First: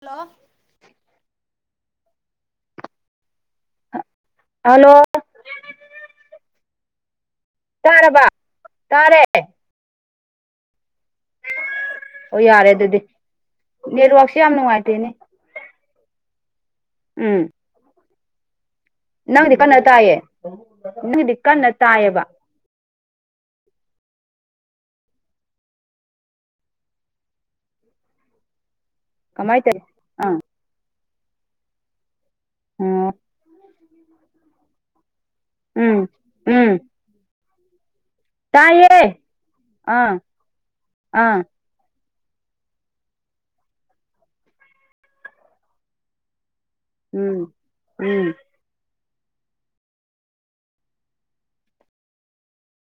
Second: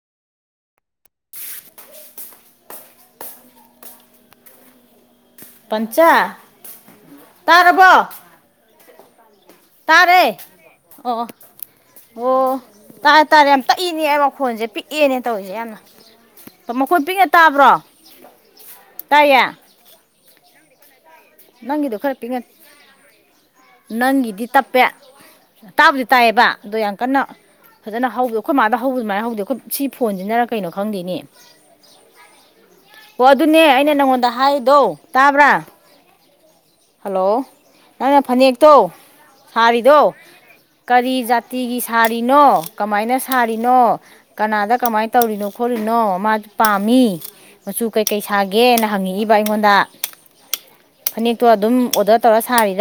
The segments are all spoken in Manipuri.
ꯍꯜꯂꯣ ꯍꯂꯣ ꯎꯝ ꯇꯥꯔꯔꯕꯣ ꯇꯥꯔꯕ ꯇꯥꯔꯦ ꯇꯔꯦ ꯑꯣ ꯑꯣ ꯌꯥꯔꯦ ꯑꯗꯨꯗꯤ ꯇꯥꯔꯦ ꯇꯥꯔꯦ ꯌꯥꯝ ꯇꯛꯏꯅꯦ ꯑꯩ ꯅꯦꯠꯋꯥꯛꯁꯦ ꯌꯥꯝ ꯃꯈꯣꯟꯜꯁꯦ ꯅꯨꯡꯉꯥꯏꯇꯦꯅꯦ ꯄꯤꯛꯑꯦꯅꯦ ꯇꯧꯔꯤꯁꯦ ꯌꯥꯝꯅ ꯃꯈꯣꯏ ꯄꯤꯛꯉ ꯇꯥꯕ꯭ꯔꯣ [inaudible] ꯇꯥꯏꯌꯦ ꯅꯪꯗꯤꯀ ꯅ ꯇꯑꯌꯦꯦ ꯍ ꯏꯗꯤ ꯀꯥꯟꯅ ꯅꯪꯒꯤꯗꯣ ꯈꯔ ꯇꯑꯕ ꯄꯤꯛꯅ ꯅꯪꯒꯤꯗꯤ ꯇꯞꯄꯦ ꯇꯥꯕꯨꯗꯤ ꯇꯥꯏꯌꯦꯕ ꯑꯗꯣ ꯌꯥꯝ ꯀꯟꯅ ꯐꯖꯅ ꯍꯧꯋ ꯑꯩꯈꯣꯏ ꯃꯥꯗ ꯍꯧ ꯍꯧꯕ ꯑꯗꯨꯃꯥꯏꯅ ꯍꯧꯗꯦ ꯑꯩꯈꯣꯏ ꯀꯃꯥꯏ ꯇꯧꯋꯤ ꯁꯤ ꯑꯥ ꯐꯣꯟꯁꯤꯖꯤꯟꯅꯔꯛ ꯀꯩꯅꯣ ꯈꯪꯦꯅꯤ [unintelligible] ꯑꯣ ꯑꯗꯨꯅꯦ ꯑꯩꯅ ꯅꯪꯉꯣꯟꯗ ꯍꯥꯏꯗꯣ ꯇꯥꯕ꯭ꯔꯥ ꯎꯝ ꯎꯝ ꯍꯜꯂꯣ ꯅꯪꯅ ꯐꯅꯦꯛꯇꯣ ꯇꯥꯏꯌꯦ ꯁꯥꯔꯤꯗꯣ ꯑꯥ ꯀꯔꯤ ꯑꯥ ꯖꯥꯇꯤꯒꯤ ꯁꯥꯔꯤꯅꯣ ꯀꯃꯥꯏꯅ ꯁꯥꯔꯤꯅꯣ ꯀꯅꯥꯗ ꯀꯃꯥꯏꯅ ꯇꯧꯔꯤꯅꯣ ꯈꯣꯠꯂꯤꯔꯤꯅꯣ ꯃꯥ ꯄꯥꯝꯃꯤ ꯎꯝ ꯃꯆꯨ ꯀꯩꯀꯩ ꯎꯝ ꯁꯥꯒꯦꯅ ꯍꯪꯉꯛꯏ ꯑꯗꯨꯒ ꯑꯩꯉꯣꯟꯗ ꯐꯅꯦꯛ ꯇꯣ ꯑꯗꯨꯝ ꯑꯣꯔꯗꯔ ꯇꯧꯔ ꯁꯥꯔꯤꯅꯤ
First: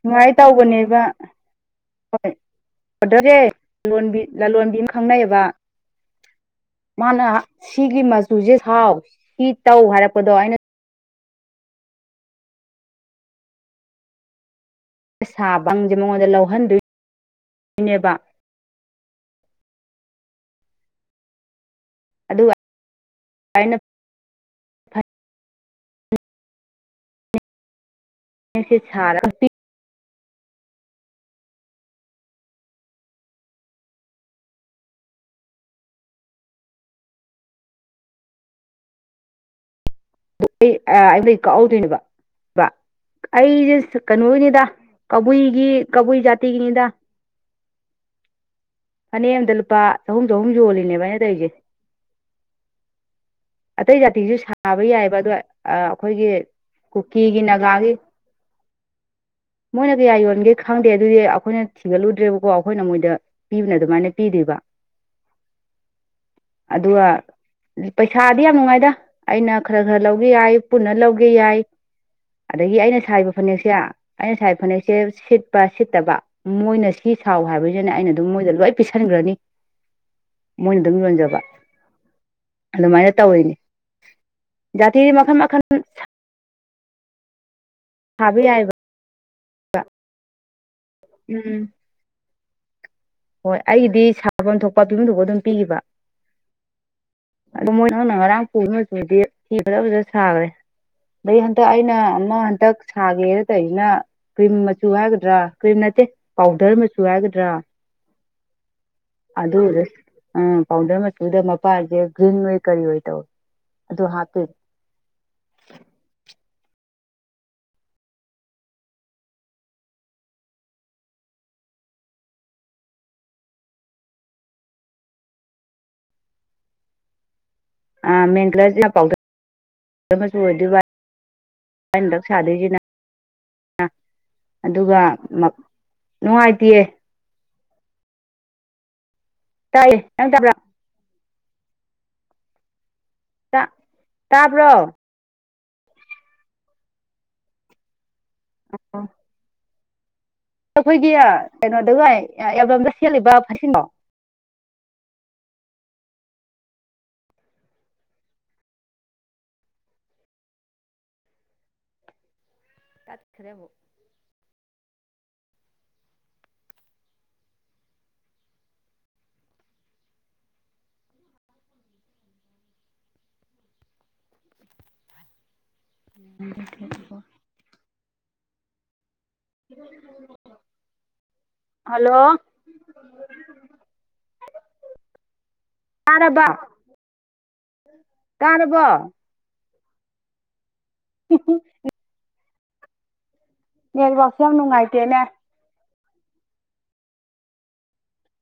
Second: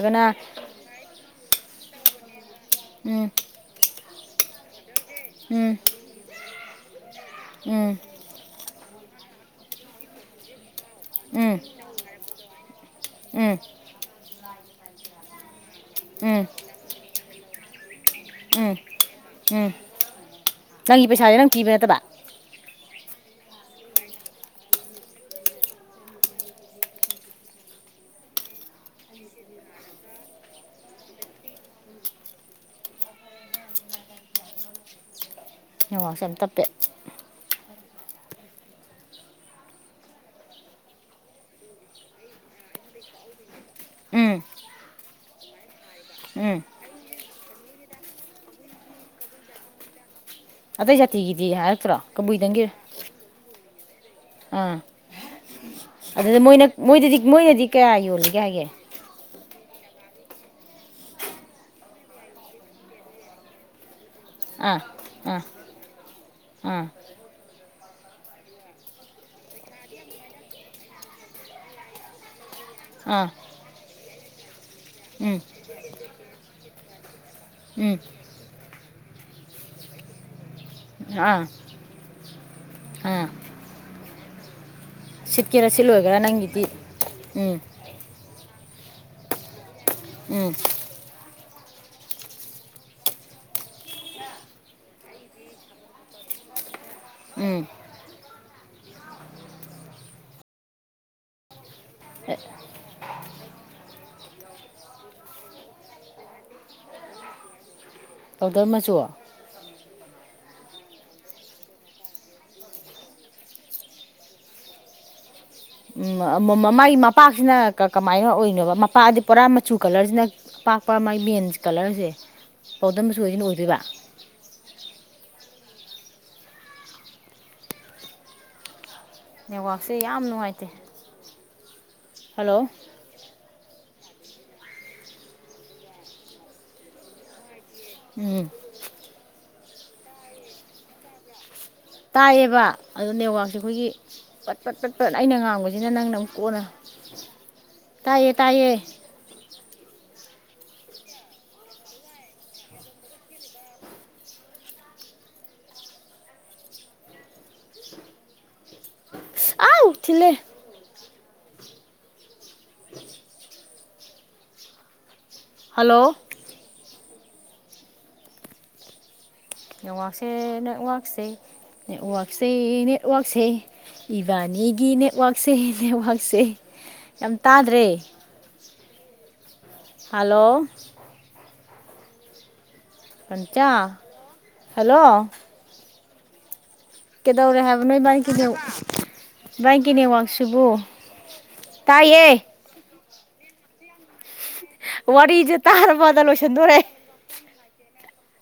ꯅꯨꯡꯉꯥꯏ ꯇꯧꯕꯅꯦꯕ ꯍꯣꯏ ꯎꯝ ꯑꯣꯗꯒꯦ ꯂꯂꯣꯟꯕꯤ ꯈꯪꯅꯩꯕ ꯎꯝ ꯃꯥꯅ ꯎꯝ ꯁꯤꯒꯤ ꯃꯆꯨꯁꯦ ꯊꯥꯎ ꯍ ꯇꯧ ꯍꯥꯏꯔꯛꯄꯗꯣ ꯑꯩꯅ ꯎꯝ ꯎꯝ ꯍꯁꯥ ꯄꯪꯁꯦ ꯃꯉꯣꯟꯗ ꯎꯝ ꯂꯧꯍꯟꯗꯣꯏꯏ ꯅꯦꯕ ꯎꯝ ꯎꯝ ꯅꯪꯒꯤ ꯄꯩꯁꯥꯁꯦ ꯅꯪ ꯀꯤꯕ ꯅꯠꯇꯕ ꯑꯗꯨꯒ ꯄ ꯁꯦꯔ ꯌꯦꯉꯥꯛꯁ ꯇ ꯄꯦ ꯑꯩꯩ ꯀꯛꯍꯧꯗꯣꯏꯅꯦꯕ ꯑꯩꯁꯦ ꯎꯝ ꯀꯅꯨꯅꯤꯗ ꯀ ꯍꯨꯏꯒꯤ ꯀꯕꯨꯏ ꯎꯝ ꯌꯥꯇꯒꯤꯅꯤꯗ ꯐꯅ ꯑꯗ ꯂꯨꯄꯥ ꯆꯍꯨꯝ ꯆꯍꯨꯝ ꯑꯇꯩ ꯌꯣꯜꯂꯤꯅꯦꯕ ꯑꯩꯅ ꯖꯥꯇꯤꯒꯤꯗꯤ ꯇꯧꯔꯤꯁꯦ ꯍꯥꯏꯔꯛꯇ꯭ꯔꯣ ꯀꯕꯨꯏꯗꯪꯒꯤ ꯑꯇꯩ ꯖꯥꯇꯤꯁꯨ ꯑꯥ ꯁꯥꯕ ꯌꯥꯏ ꯑꯗꯨꯗ ꯃꯣꯏꯅ ꯃꯣꯏꯗꯗꯤ ꯀꯨꯀꯤꯒꯤ ꯃꯣꯏꯅꯗꯤ ꯅꯥꯒꯥꯒꯤ ꯀꯌꯥ ꯌꯣꯜꯂꯤꯒꯦ ꯍꯥꯏꯒꯦ ꯃꯣꯏꯅ ꯀꯌꯥ ꯌꯣꯟꯒꯦ ꯈꯪꯗꯦ ꯑꯗꯨꯗꯤ ꯑꯩꯈꯣꯏꯅ ꯊꯤꯒꯠꯂꯨꯗ꯭ꯔꯦꯕꯀꯣ ꯑꯩꯈꯣꯏꯅ ꯃꯣꯏꯗ ꯄꯤꯕꯅ ꯑꯗꯨꯃꯥꯏꯅ ꯄꯤꯗꯕ ꯑꯥ ꯑꯥ ꯑꯥ ꯑꯗꯨꯒ ꯄꯩꯁꯥꯗꯤ ꯌꯥꯝ ꯅꯨꯡꯉꯥꯏꯗ ꯑꯩꯅ ꯈꯔ ꯈꯔ ꯂꯧꯒꯦ ꯌꯥꯏ ꯄꯨꯟꯅ ꯂꯧꯒꯦ ꯌꯥꯏ ꯑꯗꯒꯤ ꯑꯩꯅ ꯑꯥ ꯁꯥꯔꯤꯕ ꯐꯅꯦꯛꯁꯦ ꯑꯩ ꯁꯥꯏ ꯐꯅꯦ ꯁꯦ ꯎꯝ ꯁꯤꯠꯄ ꯁꯤꯠꯇꯕ ꯃꯣꯏꯅ ꯐꯤ ꯁꯥꯎ ꯍꯥꯏꯕꯁꯤꯅ ꯎꯝ ꯑꯩꯅ ꯑꯗꯨꯝ ꯃꯣꯏꯗ ꯂꯣꯏ ꯄ ꯈꯟꯈ꯭ꯔꯅꯤ ꯃꯣꯏꯅ ꯑꯗꯨꯝ ꯌꯣꯟꯖꯕ ꯑꯥ ꯑꯗꯨꯃꯥꯏꯅ ꯑꯥ ꯇꯧꯔꯤꯤꯅꯦ ꯁꯤꯠꯀꯦꯔꯥ ꯁꯤꯠꯂꯣꯏꯒꯔꯥ ꯅꯪꯒꯤꯗꯤ ꯎꯝ ꯍꯥꯕꯤ ꯍꯥꯏꯕ ꯎꯝ ꯎꯝ ꯍꯣꯏ ꯑꯩꯒꯤꯗꯤ ꯁꯥꯐꯝ ꯊꯣꯛꯄ ꯄꯤꯕꯐꯝ ꯊꯣꯛꯄ ꯑꯗꯨꯝ ꯄꯤꯈꯤꯕ ꯎꯝ ꯅ ꯑꯔꯝ ꯀꯨ ꯃꯆꯨꯗꯤ ꯐꯤ ꯐꯖ ꯐꯖ ꯁꯥꯈ꯭ꯔꯦ ꯑꯗꯩ ꯍꯟꯗꯛ ꯑꯩꯅ ꯑꯃ ꯍꯟꯇꯛ ꯁꯥꯒꯦꯅ ꯇꯧꯔꯤꯁꯤꯅ ꯀ꯭ꯔꯤꯝ ꯃꯆꯨ ꯍꯥꯏꯒꯗ꯭ꯔꯥ ꯀ꯭ꯔꯤꯝ ꯅꯠꯇꯦ ꯄꯥꯎꯗꯔ ꯃꯆꯨ ꯍꯥꯏꯒꯗ꯭ꯔꯥ ꯄꯥꯎꯗꯔ ꯃꯆꯨ ꯎꯝ ꯄꯥꯎꯗꯔ ꯃꯆꯨꯗ ꯃꯄꯥꯁꯦ ꯒ꯭ꯔꯤꯟ ꯑꯣꯏ ꯀꯔꯤ ꯑꯣꯏ ꯇꯧ ꯑꯗꯨ ꯍꯥꯞꯄꯤꯔ ꯃꯥꯒꯤ ꯃꯄꯥꯛꯁꯤꯅ ꯀꯃꯥꯏꯅ ꯑꯣꯏꯅꯣꯕ ꯃꯄꯥꯛꯑꯗꯤ ꯄꯨꯔꯥ ꯃꯆꯨ ꯀꯂꯔꯁꯤꯅ ꯑꯄꯥꯛꯄ ꯃꯥꯒꯤ ꯃꯦꯟꯁ ꯀꯂꯔꯁꯦ ꯄꯥꯎꯗꯝ ꯃꯆꯨꯁꯤꯅ ꯑꯣꯏꯗꯣꯏꯕ ꯑ ꯃꯦꯦꯟꯒꯂ ꯄꯥꯎꯗ ꯅꯦꯠꯋꯥꯛꯁꯦ ꯌꯥꯝ ꯅꯨꯡꯉꯥꯏꯇꯦ ꯍꯟꯗꯛ ꯍꯜꯂꯣ ꯁꯥꯗꯣꯏꯁꯤꯅ ꯑꯗꯨꯒ ꯅꯨꯡꯉꯥꯏꯇꯌꯦ ꯎꯝ ꯇꯥꯏꯌꯦ ꯅꯡ ꯇꯕ꯭ꯔꯥ ꯇꯥꯏꯌꯦꯕ ꯑꯗꯣ ꯅꯦꯠꯋꯥꯛꯁꯦ ꯑꯩꯈꯣꯏꯒꯤ ꯄꯠ ꯇꯥꯕ꯭ꯔꯣ ꯄꯠ ꯄꯠ ꯄꯠ ꯑꯩꯅ ꯉꯥꯡꯕꯕꯁꯤꯁ ꯑꯅ ꯅꯪꯅ ꯑꯃꯨꯛ ꯀꯣꯟꯅ ꯇꯥꯏꯌꯦ ꯇꯥꯏꯌꯦ ꯑꯩꯈꯣꯏꯒꯤ ꯀꯩꯅꯣꯗꯒ ꯑꯦꯜꯕꯝꯗ ꯁꯦꯠꯂꯤꯕ ꯐꯩꯁꯤꯡꯗꯣ ꯌꯥꯥꯎ ꯇꯠꯈꯔꯦꯕꯨ ꯍꯜꯂꯣ ꯅꯦꯠꯋꯥꯛꯁꯦ ꯅꯦꯠꯋꯥꯛꯁꯦ ꯅꯦꯠꯋꯥꯛꯁꯦ ꯅꯦꯠꯋꯥꯛꯁꯦ ꯏꯕꯥꯅꯤꯒꯤ ꯅꯦꯠꯋꯥꯛꯁꯦ ꯅꯦꯠꯋꯥꯛꯁꯦ ꯌꯥꯝ ꯇꯥꯗ꯭ꯔꯦ ꯍꯂꯣ ꯍꯜꯂꯣ ꯄꯟꯆꯥ ꯑꯔꯕ ꯀꯗꯧꯔꯤ ꯍꯥꯏꯕ ꯂꯨꯩꯕꯅꯤ ꯀꯂꯤꯧ ꯏꯒꯤꯦꯅꯦ ꯋꯥꯥꯛꯁꯨꯕꯣ ꯇꯥꯏꯌꯦꯌꯦ ꯌꯦꯁ ꯋꯥ ꯋꯥꯔꯤꯖ ꯇꯔꯕ ꯗ ꯂꯣꯏꯁꯤꯟꯗꯣꯔꯦ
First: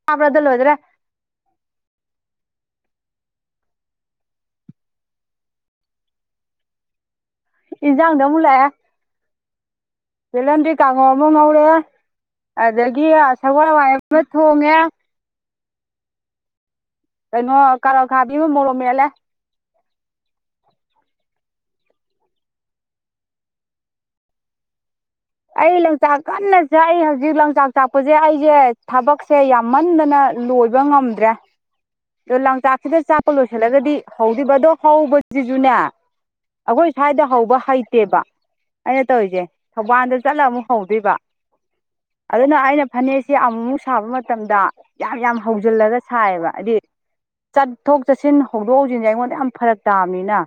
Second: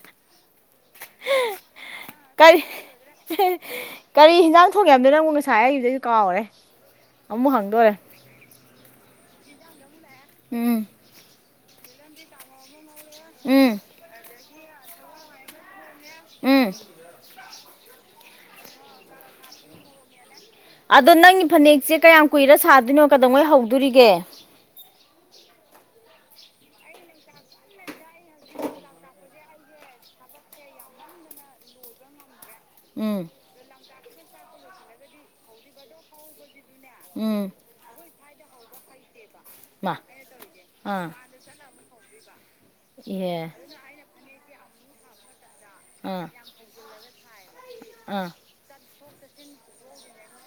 ꯍꯥꯕ꯭ꯔꯗꯜ ꯍꯣꯗ꯭ꯔꯦ ꯀꯔꯤ ꯀꯔꯤ ꯍꯟꯖꯥꯡ ꯊꯣꯡꯉꯦꯗ ꯅꯪ ꯑꯃꯛ ꯉꯁꯥꯏ ꯑꯩꯁꯤꯗꯩꯁꯨ ꯀꯥꯎꯔꯦ ꯑꯃꯨꯛ ꯍꯪꯗꯣꯔꯦ ꯏꯖꯥꯡꯗ ꯃꯨꯂꯦ ꯂꯗꯤ ꯎꯝ ꯀꯥꯉꯣꯃ ꯉꯧꯔꯦ ꯑꯗꯨꯗꯒꯤ ꯎꯝ ꯁꯒꯋꯥ ꯋꯥꯏ ꯑꯃ ꯊꯣꯡꯉꯦ ꯎꯝ ꯀꯩꯅꯩꯅꯣ ꯀꯔ ꯈꯥꯕꯤ ꯃꯣꯂꯣ ꯃꯂ ꯑꯗꯣ ꯅꯪꯒꯤ ꯐꯅꯦꯛꯁꯦ ꯀꯌꯥꯝ ꯀꯨꯏꯔ ꯁꯥꯗꯣꯏꯅꯣ ꯀꯗꯧꯉꯩ ꯍꯧꯗꯣꯔꯤꯒꯦ ꯑꯩ ꯂꯥꯡꯆꯥꯛ ꯀꯟꯅꯁꯦ ꯑꯩ ꯍꯧꯖꯤꯛ ꯂꯪꯆꯥꯛ ꯆꯥꯛꯄꯁꯦ ꯑꯩꯁꯦ ꯊꯕꯛꯁꯦ ꯌꯥꯝꯃꯟꯗꯅ ꯂꯣꯏꯕ ꯉꯝꯗ꯭ꯔꯦ ꯑꯣꯥꯛ ꯆꯥꯛꯁꯤꯗ ꯎꯝ ꯆꯥꯛꯄ ꯂꯣꯏꯁꯤꯜꯂꯒꯗꯤ ꯍꯧꯗꯕ ꯑꯗꯣ ꯍꯧꯕꯁꯤꯁꯨꯅꯦ ꯑꯩꯈꯣꯏ ꯁ꯭ꯋꯥꯏꯗ ꯎꯝ ꯍꯧꯕ ꯍꯩꯇꯦꯕ ꯑꯩꯅ ꯇꯧꯔꯤꯁꯦ ꯃꯥ ꯊꯧꯕꯥꯜꯗ ꯆꯠꯂ ꯑꯃꯨꯛ ꯑꯥ ꯍꯧꯗꯣꯏꯕ ꯑꯗꯨꯅ ꯑꯩꯅ ꯐꯅꯦꯛꯁꯤ ꯏꯍꯦ ꯑꯃꯨꯃꯨꯛ ꯁꯥꯕ ꯃꯇꯝꯗ ꯌꯥꯝ ꯌꯥꯝ ꯍꯧꯖꯤꯜꯂꯒ ꯑꯥ ꯁꯥꯏꯌꯦꯕ ꯍꯥꯏꯗꯤ ꯆꯠꯊꯣꯛ ꯑꯥ ꯆꯠꯁꯤꯟ ꯍꯧꯗꯣꯛ ꯍꯧꯖꯤꯟꯁꯦ ꯑꯩꯉꯣꯟꯗ ꯌꯥꯝ ꯐꯔꯛ ꯇꯥꯕꯅꯤꯅ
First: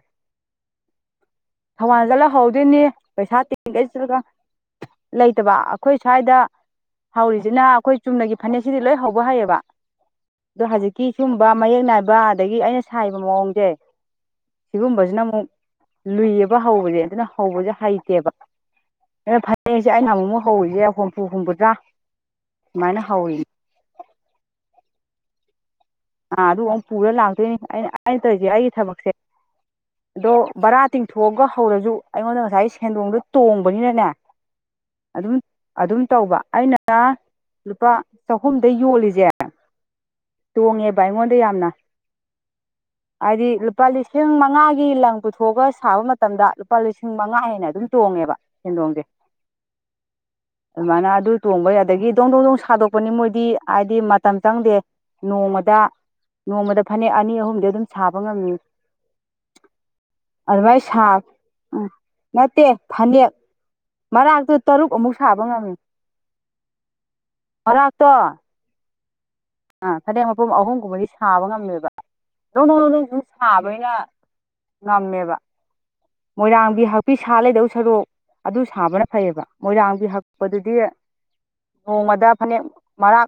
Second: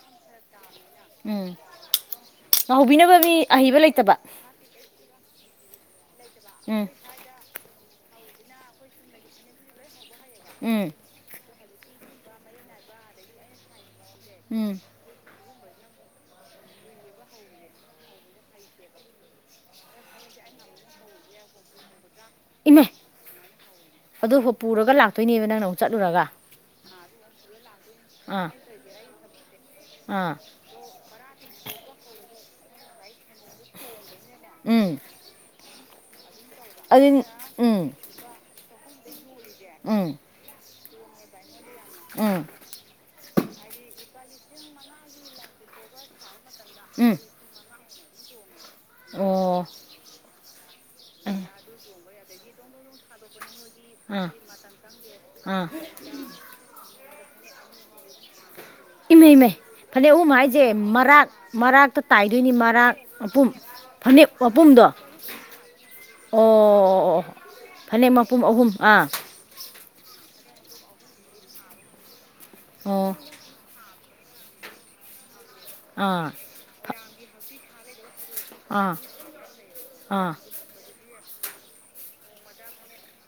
ꯎꯝ ꯊꯧꯕꯥꯜ ꯆꯠꯂꯍꯧꯗꯣꯏꯅꯤ ꯍꯧꯕꯤꯅꯕ ꯄꯩꯁꯥ ꯃꯤ ꯇꯦꯡꯒ ꯑꯍꯩꯕ ꯂꯩꯇꯕ ꯆꯒ ꯂꯩꯇꯕ ꯑꯩꯈꯣꯏ ꯁ꯭ꯋꯥꯏꯗ ꯎꯝ ꯍꯧꯔꯤꯁꯤꯅ ꯑꯩꯈꯣꯏ ꯆꯨꯝꯅꯒꯤ ꯐꯅꯦꯛꯁꯤꯗꯤ ꯂꯣꯏ ꯍꯧꯕ ꯍꯩꯌꯦꯕ ꯑꯣ ꯎꯝ ꯍꯧꯖꯤꯛꯀꯤ ꯁꯒꯨꯝꯕ ꯃꯌꯦꯛ ꯅꯥꯏꯕ ꯑꯗꯒꯤ ꯑꯩꯅ ꯁꯥꯕ ꯃꯑꯣꯡꯁꯦ ꯎꯝ ꯁꯤꯒꯨꯝ ꯖꯅꯥꯃ ꯂꯨꯏꯌꯦꯕ ꯍꯧꯕꯁꯦ ꯑꯗꯨꯅ ꯍꯧꯕꯁꯦ ꯍꯩꯇꯦꯕ ꯐ ꯍꯌꯦꯡꯁꯦ ꯑꯩꯅ ꯅ ꯑꯃꯨꯛꯨꯛ ꯍꯧꯔꯤꯁꯦ ꯍꯨꯝꯐꯨ ꯍꯨꯝꯕꯗ꯭ꯔꯥ ꯏꯃꯥ ꯃꯥꯥꯏꯅ ꯍꯥꯎꯋꯅ ꯑꯗꯨ ꯄꯨꯔꯒ ꯂꯥꯛꯇꯣꯏꯅꯦꯕ ꯅꯪꯅꯧ ꯑꯥ ꯑꯗꯨ ꯑꯃꯨꯛ ꯄꯨꯔ ꯂꯥꯛꯇꯣꯏꯅꯤ ꯑꯩꯅ ꯑꯩꯅ ꯑꯥ ꯇꯧꯔꯤꯁꯦ ꯑꯩꯒꯤ ꯊꯕꯛꯁꯦ ꯑꯗꯣ ꯑꯥ ꯕꯔꯥ ꯇꯤꯡꯊꯣꯛꯑꯒ ꯍꯧꯔꯁꯨ ꯑꯩꯉꯣꯟꯗ ꯉꯁꯥꯏ ꯁꯦꯟꯗꯣꯡꯗꯣ ꯇꯣꯡꯕꯅꯤꯅꯅꯦ ꯎꯝ ꯑꯗꯨꯝ ꯑꯗꯨꯝ ꯇꯧꯕ ꯑꯩꯅ ꯑꯗꯨ ꯂꯨꯄꯥ ꯎꯝ ꯆꯍꯨꯝꯗ ꯌꯣꯜꯂꯤꯁꯦ ꯎꯝ ꯍꯣꯡꯉꯦꯕ ꯑꯩꯉꯣꯟꯗ ꯌꯥꯝꯅ ꯎꯝ ꯍꯥꯏꯗꯤ ꯂꯨꯄꯥ ꯂꯤꯁꯤꯡ ꯃꯉꯥꯒꯤ ꯂꯪ ꯄꯨꯊꯣꯛꯑꯒ ꯁꯥꯕ ꯃꯇꯝꯗ ꯂꯨꯄꯥ ꯂꯤꯁꯤꯡ ꯎꯝ ꯃꯉꯥ ꯍꯦꯅ ꯑꯗꯨꯝ ꯇꯣꯡꯉꯦꯕ ꯁꯦꯟꯗꯣꯡꯁꯦ ꯑꯣ ꯑꯗꯨꯃꯥꯏꯅ ꯑꯗꯨ ꯇꯣꯡꯕ ꯑꯗꯒꯤ ꯗꯣꯡ ꯗꯣꯡ ꯗꯣꯡ ꯁꯥꯗꯣꯛꯄꯅꯤ ꯃꯣꯏꯗꯤ ꯍꯥꯏꯗꯤ ꯑꯥ ꯃꯇꯝ ꯆꯪꯗꯦ ꯑꯥ ꯅꯣꯡꯃꯗ ꯅꯣꯡꯃꯗ ꯐꯅꯦꯛ ꯑꯅꯤ ꯑꯍꯨꯝꯗꯤ ꯑꯗꯨꯝ ꯁꯥꯕ ꯉꯝꯃꯤ ꯏꯃꯩ ꯏꯃꯩ ꯐꯅꯦꯛ ꯑꯍꯨꯝ ꯍꯥꯏꯁꯦ ꯑꯗꯨꯃꯥꯏꯅ ꯁꯥ ꯃꯔꯥꯛ ꯎꯝ ꯃꯔꯥꯛꯇ ꯇꯥꯏꯗꯣꯏꯅꯤ ꯅꯠꯇꯦ ꯃꯔꯥꯛ ꯐꯅꯦꯛ ꯃꯄꯨꯝ ꯐꯅꯦꯛ ꯃꯔꯥꯛꯛꯇꯨ ꯃꯄꯨꯝꯗꯣ ꯇꯔꯨꯛ ꯑꯃꯨꯛ ꯁꯥꯕ ꯉꯝꯃꯤ ꯑꯣ ꯑꯣ ꯃꯔꯥꯛꯇꯣ ꯐꯅꯦꯛ ꯃꯄꯨꯝ ꯑꯍꯨꯝ ꯑꯥ ꯑꯥ ꯐꯅꯦꯛ ꯃꯄꯨꯝ ꯑꯍꯨꯝꯒꯨꯝꯕꯗꯤ ꯁꯥꯕ ꯉꯝꯃꯦꯕ ꯅꯣꯡ ꯅ ꯑꯣ ꯅꯣꯡꯁꯨ ꯁꯕꯩꯂ ꯃꯥꯃꯕ ꯑꯥ ꯃꯣꯏꯔꯕꯤꯍꯕꯤ ꯁꯂꯦꯗꯧ ꯁꯔꯨꯛ ꯑꯗꯨ ꯑꯥ ꯁꯥꯕꯅ ꯐꯩꯑꯕ ꯃꯣꯏꯔꯥꯡꯒꯤ ꯑꯥ ꯍꯛꯄꯗꯨꯗꯤ ꯅꯣꯡꯃꯗ ꯐꯅꯦꯛ ꯃꯔꯥꯛ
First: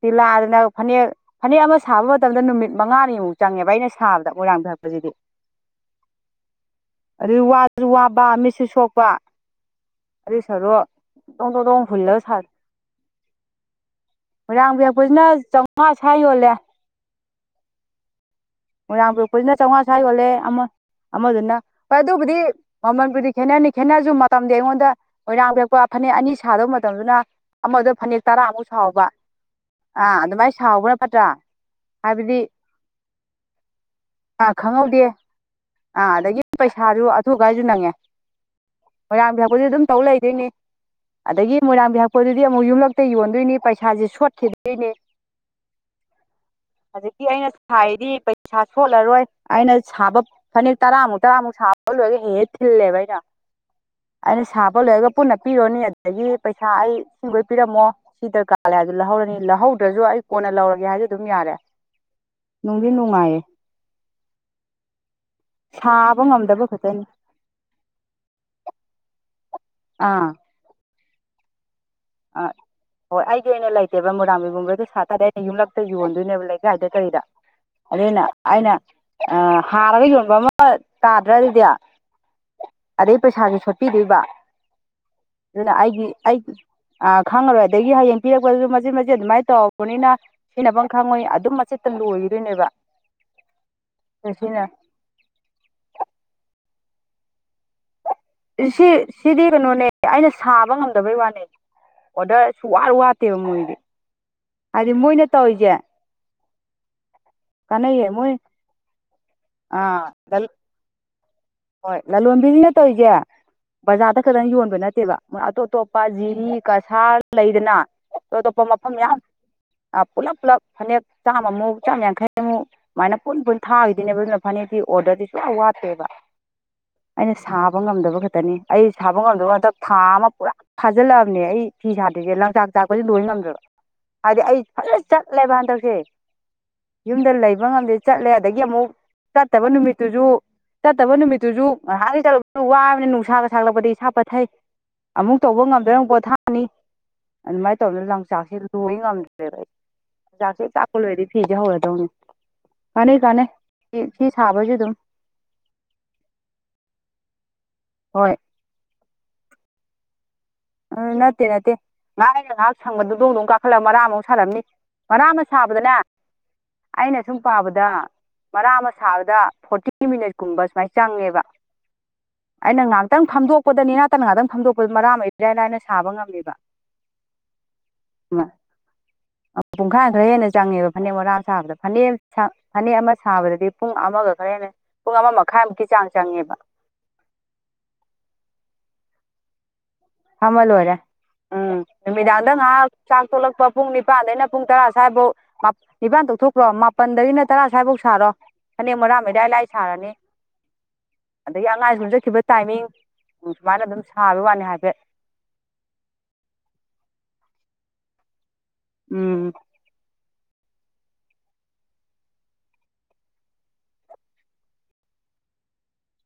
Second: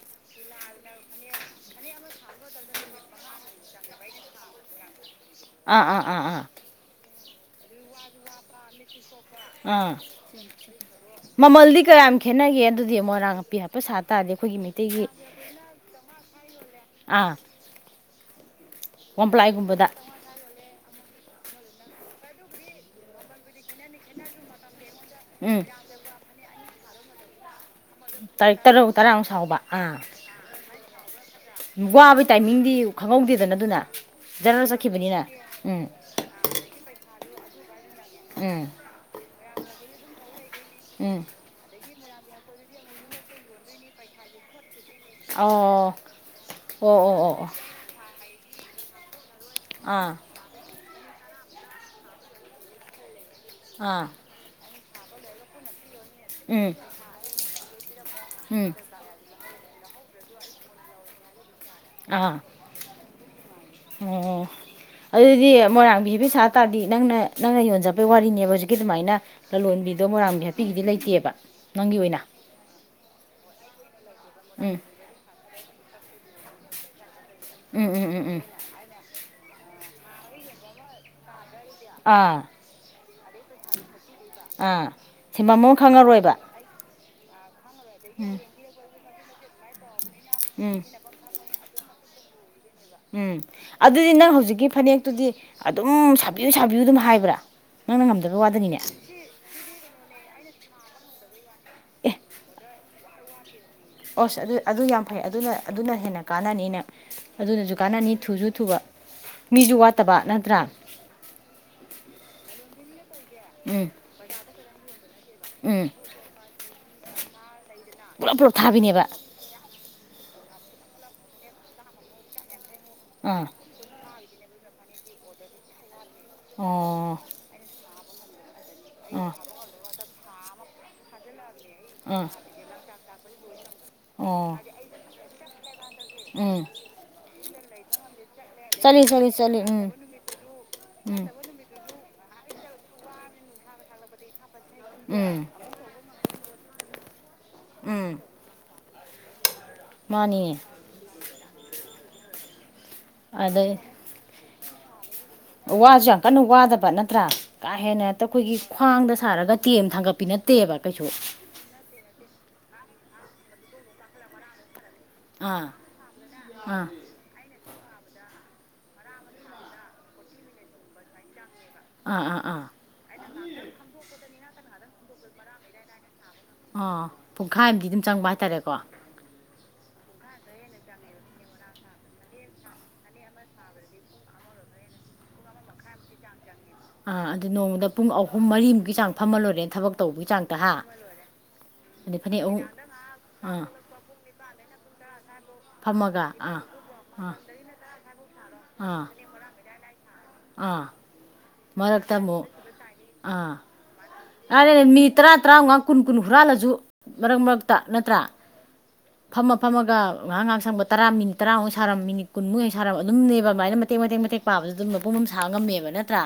ꯇꯤꯜꯂꯥꯑ ꯐꯅꯦꯛ ꯐꯅꯦꯛ ꯑꯃ ꯁꯥꯕ ꯃꯇꯝꯗ ꯅꯨꯃꯤꯠ ꯃꯉꯥꯅꯤꯃꯨꯛ ꯆꯪꯉꯦꯕ ꯑꯩꯅ ꯁꯥꯕꯗ ꯃꯣꯏꯔꯥꯡ ꯊꯔꯛꯄꯁꯤꯗꯤ ꯑꯥ ꯑꯥ ꯑꯥ ꯑꯥ ꯑꯗꯥꯒꯤ ꯋꯥꯖ ꯋꯥꯕ ꯃꯦꯁꯤ ꯁꯣꯛꯄ ꯑꯥ ꯑꯗꯨꯏ ꯁꯔꯨꯛ ꯗꯣꯡ ꯗꯣꯡ ꯃꯃꯜꯗꯤ ꯗꯣꯡ ꯀꯌꯥꯝ ꯍꯨꯜꯂꯒ ꯁꯥ ꯈꯦꯠꯅꯒꯦ ꯑꯗꯨꯗꯤ ꯃꯣꯏꯔꯥꯡ ꯑꯅꯥꯄꯤ ꯍꯥꯞꯄ ꯁꯥ ꯇꯥꯔꯗꯤ ꯑꯩꯈꯣꯏꯒꯤ ꯃꯩꯇꯩꯒꯤ ꯍꯁꯏ ꯋꯥꯂꯦ ꯑꯥ ꯃꯣꯏꯔꯥꯡ ꯈꯨꯣꯏꯅ ꯆꯥꯝꯃꯉꯥ ꯋꯥꯟꯄ꯭ꯂꯥꯏꯒꯨꯝꯕꯗ ꯁ꯭ꯋꯥ ꯌꯣꯜꯂꯦ ꯑꯃ ꯑꯃꯗꯨꯅ ꯍꯣꯏ ꯑꯗꯨꯕꯨꯗꯤ ꯃꯃꯜꯕꯨꯗꯤ ꯈꯦꯠꯅꯅꯤ ꯈꯦꯠꯅꯔꯁꯨ ꯃꯇꯝꯗꯤ ꯑꯩꯉꯣꯟꯗ ꯑꯣꯏꯣꯏꯔꯥꯡ ꯎꯝ ꯀꯛꯄ ꯐꯅꯦꯛ ꯑꯅꯤ ꯁꯥꯗꯧ ꯇꯗꯨꯅ ꯑꯃꯗ ꯐꯅꯦꯛ ꯇꯥꯔꯤꯛ ꯇꯔꯥꯃꯨꯛ ꯇꯔꯨꯛ ꯁꯥꯎꯕ ꯇꯔꯥꯃꯨꯛ ꯁꯥꯎꯕ ꯑꯥ ꯑꯗꯨꯃꯥꯏꯅ ꯁꯥꯎꯕꯅ ꯀꯇꯥ [unintelligible] ꯋꯥꯕꯒꯤ ꯇꯥꯏꯃꯤꯡꯗꯤ ꯈꯪꯍꯧꯗ ꯗꯅ ꯑꯗꯨꯅ ꯑꯥ ꯖꯔꯦꯜ ꯈꯪꯍꯧꯗꯦ ꯆꯠꯈꯤꯕꯅꯤꯅ ꯎꯝ [unintelligible] ꯎꯝ ꯃꯣꯏꯔꯥꯡꯕꯤꯍꯛꯄꯨꯗꯤ ꯑꯗꯨꯝ ꯇꯧ ꯂꯩꯗꯣꯏꯅꯦ ꯎꯝ ꯑꯗꯒꯤ ꯃꯣꯏꯔꯥꯡꯕꯤꯍꯥꯛꯄ ꯍꯣꯏ ꯑꯗꯨꯗꯤ ꯑꯃꯨꯛ ꯌꯨꯝꯂꯛꯇ ꯌꯣꯟꯗꯣꯏꯅꯤ ꯄꯩꯁꯥꯁꯦ ꯁꯣꯠꯈꯤ ꯑꯣ ꯑꯣ ꯑꯣ ꯍꯧꯖꯤꯛꯀꯤ ꯑꯩꯅ ꯑꯣ ꯁꯥꯏꯗꯤ ꯑꯣ ꯄꯩꯁꯥ ꯁꯣꯠꯂꯔꯣꯏ ꯑꯩꯅ ꯑꯥ ꯁꯥꯕ ꯐꯅꯦꯛ ꯇꯔꯥꯨ ꯇꯔꯑꯃꯨꯛ ꯁꯥꯕ ꯂꯣꯏꯔꯒ ꯍꯦ ꯊꯤꯜꯂꯦꯕꯚ ꯑꯩꯅ ꯑꯥ ꯑꯩꯅꯁꯕ ꯂꯣꯏꯔꯒ ꯄꯨꯟꯅ ꯄꯤꯔꯣꯅꯤ ꯑꯗꯒꯤ ꯄꯩꯁꯥ ꯎꯝ ꯑꯩ ꯁꯤ ꯄꯤꯔꯝꯃꯣ ꯆꯤꯇ ꯎꯝ ꯀꯥꯦ ꯑꯗꯨ ꯂꯍꯧꯅꯤ ꯂꯍꯧ ꯑꯗꯨ ꯗꯁꯨ ꯑꯩ ꯀꯣꯟꯅ ꯂꯧꯔꯒꯦ ꯍꯥꯏꯁꯨ ꯑꯗꯨꯝ ꯌꯥꯔꯦ ꯑꯥ ꯅꯨꯡꯗꯤ ꯅꯨꯡꯉꯥꯏꯌꯦ ꯑꯣ ꯑꯗꯨꯗꯤ ꯁꯥꯕ ꯃꯣꯏꯔꯥꯡꯕꯤꯁꯤꯤꯕꯤ ꯁꯥ ꯉꯝꯗꯕ ꯇꯥꯔꯗꯤ ꯈꯛꯇꯅꯤ ꯅꯪꯅ ꯅꯪꯅ ꯌꯣꯟꯖꯄꯒꯤ ꯋꯥꯔꯤꯅꯦꯕ ꯍꯧꯖꯤꯛꯀꯤ ꯑꯗꯨꯃꯥꯏꯅ ꯂꯂꯣꯟꯕꯤꯗꯣ ꯑꯥ ꯃꯣꯏꯔꯥꯡꯝꯒꯤ ꯍꯥꯄꯤꯒꯤꯗꯤ ꯂꯩꯇꯦꯕ ꯑ ꯅꯪꯒꯤ ꯑꯣꯏꯅ ꯑꯥ ꯍꯣꯏ ꯑꯩꯒꯤ ꯑꯣꯏꯅ ꯂꯩ ꯕꯥ ꯃꯔꯥꯃꯤ ꯒꯨꯝꯃꯦ ꯎꯝ ꯁ ꯁꯥ ꯇꯗꯨꯝ ꯂ [unintelligible] ꯌꯣꯟꯗꯣꯏꯅꯦꯕ ꯂꯩꯀꯥꯏꯗ ꯀꯩꯗ ꯎꯝ ꯎꯝ ꯑꯗꯨꯗꯅ ꯎꯝ ꯎꯝ ꯑꯏꯅ ꯑ ꯍꯥꯔꯒ ꯌꯣꯟꯕ ꯑꯃ ꯇꯥꯗ꯭ꯔꯗꯤ ꯑꯥ ꯑꯗꯩ ꯄꯩꯁꯥꯁꯨ ꯁꯣꯠꯄꯤꯗꯣꯏꯕ ꯑꯥ ꯁꯤꯟꯐꯝ ꯑꯗꯨꯅ ꯑꯃ ꯑꯩꯒꯤ ꯈꯪꯉꯔꯣꯏꯕ ꯑꯩꯒꯤ ꯑ ꯈꯥꯡꯔꯣꯏ ꯗ ꯍꯌꯦꯡꯄꯤꯔꯛꯄ ꯑꯗꯨꯃꯥꯏꯅ ꯇꯧꯕꯅꯤꯅ ꯎꯝ ꯁꯤꯟꯅꯐꯝ ꯈꯪꯉꯣꯏ ꯑꯗꯨꯝ ꯆꯠꯇ ꯂꯣꯏꯒꯤꯗꯣꯏꯅꯦꯕ ꯎꯝ ꯑꯗꯨꯗꯤ ꯅꯪ ꯍꯧꯖꯤꯛꯀꯤ ꯐꯅꯦꯛꯇꯨꯗꯤ ꯑꯗꯨꯝ ꯁꯥꯕꯤ ꯑꯗꯨꯝ ꯍꯥꯏꯕ꯭ꯔꯥ ꯅꯪꯅ ꯉꯝꯗꯕ ꯋꯥꯗꯅꯤꯅꯦ ꯁꯤ ꯁꯤꯗꯤꯒ ꯅꯣꯅꯦ ꯑꯩꯅ ꯁꯥꯕ ꯉꯝꯗꯕꯩ ꯋꯥꯅꯤ ꯑꯣꯗ ꯆꯋꯥ ꯋꯥꯋꯥ ꯠꯇꯕ ꯃꯣꯏꯗꯤ ꯑꯁ ꯑꯗꯨ ꯑꯗꯨ ꯍꯥꯏꯗꯤ ꯌꯥꯝ ꯐꯩ ꯃꯣꯏꯅ ꯑꯗꯨꯅ ꯇꯧꯔꯤꯁꯦ ꯑꯗꯨꯅ ꯍꯦꯟꯅ ꯀꯅꯤꯅ ꯑꯗꯨꯅꯁꯨ ꯀꯥꯟꯅꯩꯌꯦ ꯀꯥꯟꯅꯅꯤ ꯃꯣꯏ ꯊꯨꯁꯨ ꯊꯨꯕ ꯃꯤꯁꯨ ꯑ ꯋꯥꯠꯇꯕ ꯅꯠꯇ꯭ꯔꯥ ꯍꯣꯏ ꯂꯂꯣꯟꯕꯤꯁꯤꯅ ꯇꯧꯒꯦ ꯎꯝ ꯕꯖꯥꯔꯗ ꯈꯛꯇꯪ ꯌꯣꯟꯕ ꯅꯠꯇꯦꯕ ꯑꯇꯣꯞ ꯎꯝ ꯑꯇꯣꯞꯄ ꯖꯤꯔꯤ ꯁꯥ ꯂꯩꯗꯅ ꯄꯨꯂꯞ ꯇ ꯄꯨꯂꯞ ꯇꯄ ꯃꯄꯝ ꯊꯥꯕꯤꯅꯦꯕ ꯌꯥ ꯄꯨꯂꯞ ꯄꯨꯂꯞ ꯐꯅꯦꯛ ꯆꯥꯝꯃꯨꯛ ꯆꯥꯝꯃ ꯌꯥꯡꯈꯩꯃꯨꯛ ꯁꯨꯃꯥꯏꯅ ꯄꯨꯟ ꯑꯥ ꯄꯨꯟ ꯊꯥꯈꯤꯗꯤꯅꯦꯕ ꯐꯅꯦꯛꯛꯇ ꯑꯣꯔꯗꯔꯗꯤꯁꯨ ꯌꯥꯝ ꯋꯥꯠꯇꯦꯕ ꯑꯣ ꯑꯩꯅ ꯁꯥꯕ ꯉꯝꯗꯕ ꯈꯇꯅꯤ ꯑꯩ ꯁꯥꯕ ꯑꯥ ꯉꯝꯗꯕ ꯉꯗ ꯊꯥ ꯑꯃ ꯄꯨꯔꯥ ꯐꯥꯖꯤꯜꯂꯛꯑꯕꯅꯦ ꯑꯩ ꯐꯤ ꯑꯥ ꯁꯥꯗ꯭ꯔꯤꯁꯦ ꯂꯪꯆꯥꯛ ꯆꯥꯛꯄꯁꯨ ꯂꯣꯏ ꯉꯝꯗ꯭ꯔꯕ ꯍꯥꯏꯗꯤ ꯑꯣ ꯑꯩ ꯐꯖ ꯆꯠꯂꯦꯕ ꯍꯟꯗꯛꯁꯦ ꯎꯝ ꯌꯨꯝꯗ ꯂꯩꯕ ꯉꯝꯗꯦ ꯆꯠꯂꯦ ꯑꯗꯒꯤ ꯑꯃꯨꯛ ꯆꯠꯂꯤ ꯆꯠꯂꯤ ꯆꯠꯂꯤ ꯆꯠꯇꯕ ꯎꯝ ꯅꯨꯃꯤꯠꯇꯨꯁꯨ ꯆꯠꯇꯕ ꯎꯝ ꯅꯨꯃꯤꯠꯇ ꯥꯟ ꯆꯠꯂ ꯋꯥꯕꯅ ꯅꯨꯡꯁꯥꯒ ꯁꯥꯥꯛꯂꯛꯄꯗꯒꯤ ꯏꯁꯥ ꯄꯠꯊꯩ ꯎꯝ ꯑꯃꯨꯛ ꯇꯧꯕ ꯉꯝꯗ꯭ꯔꯨ ꯀꯣ ꯊ ꯑꯅꯤ ꯑꯗꯨꯃꯥꯏ ꯇꯧꯗꯅ ꯎꯝ ꯂꯝꯣꯡꯆꯥꯛꯁꯤ ꯇ ꯉꯝꯗ ꯑꯩ ꯃꯥꯅꯤꯅꯦ ꯑꯣꯖꯥꯛꯁꯦ ꯆꯥꯛꯄꯂꯣꯏꯔꯗꯤ ꯐꯤꯁꯦ ꯍꯧꯔꯗꯧꯅꯤ ꯀꯥꯟꯅꯩ ꯀꯥꯟꯅꯩ ꯑꯗꯩ ꯐ ꯁꯥꯕꯁꯨ ꯑꯗꯨꯝ ꯋꯥꯁꯨ ꯌꯥꯝ ꯀꯟꯅ ꯋꯥꯗꯕ ꯅꯠꯇ꯭ꯔꯥ ꯀꯥ ꯍꯦꯟꯅꯦꯛꯇ ꯍꯣꯏ ꯑꯩꯈꯣꯏꯒꯤ ꯈ꯭ꯋꯥꯡꯗ ꯁꯥꯔꯒ ꯇꯤꯦꯝ ꯊꯥꯡꯒꯠꯄꯤꯅ ꯎ ꯅꯠꯇꯦ ꯅꯠꯇꯦ ꯉꯥꯏ ꯅꯪꯥꯛ ꯁꯥꯡꯕꯗꯣꯡꯗꯣꯡ ꯀꯥꯛꯈꯜꯂꯝ ꯑꯃꯔꯥꯝꯥꯎ ꯁꯥꯟꯅꯕꯅꯤ ꯃꯔꯥ ꯑꯃ ꯑꯥ ꯁꯥꯕꯗꯅꯦ ꯑꯥ ꯑꯩꯅ ꯁꯨꯝ ꯄꯥꯕꯗ ꯑꯗ ꯃꯔꯥ ꯑꯃ ꯁꯥꯕꯗ ꯐꯣꯔꯇꯤ ꯃꯤꯅꯠ ꯀꯨꯝꯕ ꯁꯨꯃꯥꯏꯅ ꯆꯪꯉꯦꯕ ꯑꯥ ꯑꯥ ꯑꯥ ꯑꯩꯅꯪ ꯉꯥꯏꯍꯥꯛꯇꯪ ꯐꯝꯗꯣꯛꯄꯗꯅꯤ ꯉꯍꯇꯪ ꯉꯍꯥꯛꯇꯪ ꯐꯝꯗꯣꯛꯄ ꯍꫭꯏ ꯃꯔꯛꯃ ꯑꯩ ꯏꯔꯥꯏ ꯂꯥꯏꯅ ꯁꯥꯕ ꯉꯝ ꯑꯣ ꯄꯨꯡꯈꯥꯏ ꯑꯃꯗꯤ ꯑꯗꯨꯝ ꯆꯪꯕ ꯍꯥꯏꯇꯥꯔꯦꯀꯣ ꯄꯨꯡꯈꯥꯏꯃ ꯈꯔ ꯍꯦꯟꯅ ꯆꯪꯉꯦꯕ ꯐꯅꯦꯛ ꯃꯔꯥꯛ ꯑꯃ ꯁꯥꯕꯗ ꯐꯅꯦꯛ ꯐꯅꯦꯛ ꯑꯃ ꯁꯥꯕꯗꯗꯤ ꯄꯨꯡ ꯑꯃꯒ ꯈꯔ ꯍꯦꯟꯅ ꯄꯨꯡ ꯑꯃ ꯃꯈꯥꯏꯃꯨꯛꯀꯤ ꯆꯥꯡ ꯆꯪꯉꯦꯕ ꯑ ꯑꯗꯨ ꯅꯣꯡꯃꯗ ꯄꯨꯡ ꯑꯍꯨꯝ ꯃꯔꯤꯃꯨꯛꯀꯤ ꯆꯥꯡ ꯐꯝꯃ ꯂꯣꯏꯔꯦ ꯊꯕꯛꯇ ꯐꯝꯃꯂꯣꯏꯔꯦ ꯎꯝ ꯑꯗꯩ ꯐꯅꯦꯛ ꯅꯨꯃꯤꯗꯥꯡꯗ ꯑꯍꯨꯝ ꯉꯥꯏꯍꯥꯛ ꯆꯥꯛ ꯇꫭꯛꯂꯛꯄ ꯑꯥ ꯄꯨꯡ ꯅꯤꯄꯥꯟꯗꯩꯅ ꯄꯨꯡ ꯇꯔꯥ ꯁ꯭ꯋꯥꯏꯕꯨꯛ ꯅꯤꯄꯥꯟ ꯐꯝꯃꯒ ꯑꯥ ꯇꫭꯛꯊꯣꯛꯈ꯭ꯔꯣ ꯑꯥ ꯃꯥꯄꯟꯗꯩꯅ ꯇꯔꯥ ꯁ꯭ꯋꯥꯏꯕꯨꯛ ꯁꯥꯔꯣ ꯐꯅꯦꯛ ꯑꯥ ꯃꯔꯥꯛ ꯑꯃ ꯏꯔꯥꯏ ꯂꯥꯏ ꯁꯥꯔꯅꯤ ꯑꯥ ꯑꯗꯒꯤ ꯑꯉꯥꯡ ꯏꯁ꯭ꯀꯨꯜ ꯃꯔꯛꯇ ꯆꯠꯈꯤꯕ ꯑꯃꯨꯛ ꯇꯥꯏꯃꯤꯡ ꯑꯥ ꯁꯨꯃꯥꯏꯅ ꯑꯗꯨꯝ ꯁꯥꯕꯩꯋꯥꯅꯤ ꯑꯗꯨꯅꯦ ꯍꯥꯏꯐꯦꯠ ꯃꯤꯅꯤꯠ ꯇꯔꯥ ꯇ꯭ꯔꯥꯎꯉꯥ ꯀꯨꯟ ꯀꯨꯟ ꯍꯨꯔꯥꯜꯂꯁꯨ ꯃꯔꯛ ꯃꯔꯛꯇ ꯅꯠꯇ꯭ꯔꯥ ꯎꯝ ꯐꯝꯃ ꯐꯝꯃꯒ ꯉꯍꯥꯛ ꯉꯍꯥꯛ ꯁꯪꯕ ꯇꯔꯥ ꯃꯤꯅꯤꯠ ꯇꯔꯥꯃꯨꯛ ꯁꯥꯔꯝ ꯃꯤꯅꯤꯠ ꯀꯨꯟꯃꯨꯛ ꯍꯦꯛ ꯁꯥꯔꯝ ꯑꯗꯨꯝꯅꯦꯕ ꯑꯃꯥꯏꯅ ꯃꯇꯦꯛ ꯃꯇꯦꯛ ꯃꯇꯦꯛ ꯄꯥꯕꯗ ꯑꯗꯨꯝ ꯃꯄꯨꯝ ꯑꯃ ꯁꯥꯥꯡ ꯉꯝꯃꯦꯕ ꯅꯠꯇ꯭ꯔꯥ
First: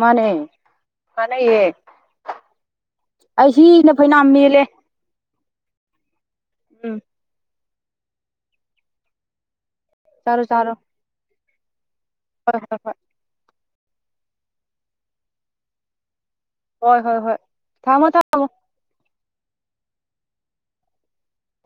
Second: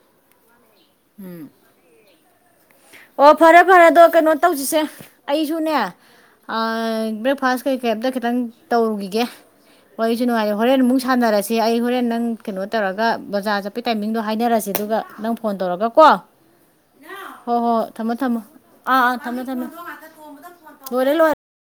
ꯃꯥꯅꯦ ꯀꯥꯟꯅꯩꯌꯦ ꯑꯣ ꯑꯩ ꯐꯔꯦ ꯐꯔꯦ ꯁꯤꯅ ꯑꯗꯣ ꯐꯩꯅꯥꯝ ꯀꯩꯅꯣ ꯃꯦꯜꯂꯦ ꯇꯧꯁꯤꯁꯦ ꯑꯩꯁꯨꯅꯦ ꯑ ꯎꯝ ꯕ꯭ꯔꯦꯛ ꯐꯥꯁ ꯀꯩ ꯀꯩ ꯑꯝꯇ ꯈꯤꯇꯪ ꯇꯧꯔꯨꯒꯤꯒꯦ ꯋꯥꯔꯤꯁꯨ ꯆꯥꯔꯣ ꯅꯨꯡꯉꯥꯏꯔꯤ ꯆꯥꯔꯣ ꯍꯣꯔꯦꯟ ꯑꯃꯨꯛ ꯁꯥꯟꯅꯔꯁꯤ ꯁꯤ ꯑꯩ ꯍꫭꯔꯦꯟ ꯊꯪ ꯀꯩꯅꯣ ꯍꯣꯏ ꯇꯧꯔꯒ ꯕꯖꯥꫪ ꯆꯠ ꯄꯩ ꯇꯥꯏꯃꯤꯡꯗꯣ ꯍꯥꯏꯅꯔꯁꯦ ꯑꯗꯨꯒ ꯅꯪ ꯐꯣꯟ ꯇꯧꯔꯒ ꯀꯣ ꯍꯣꯏ ꯍꯣꯏ ꯍꯣꯏ ꯍꯣꯏ ꯍꯣꯏ ꯊꯝꯃꯣ ꯊꯝꯃꯣ ꯑꯥ ꯑ ꯊꯃꯦ ꯊꯃꯦ ꯂꫭꯏꯔꯦ ꯂꫭꯏꯔꯦ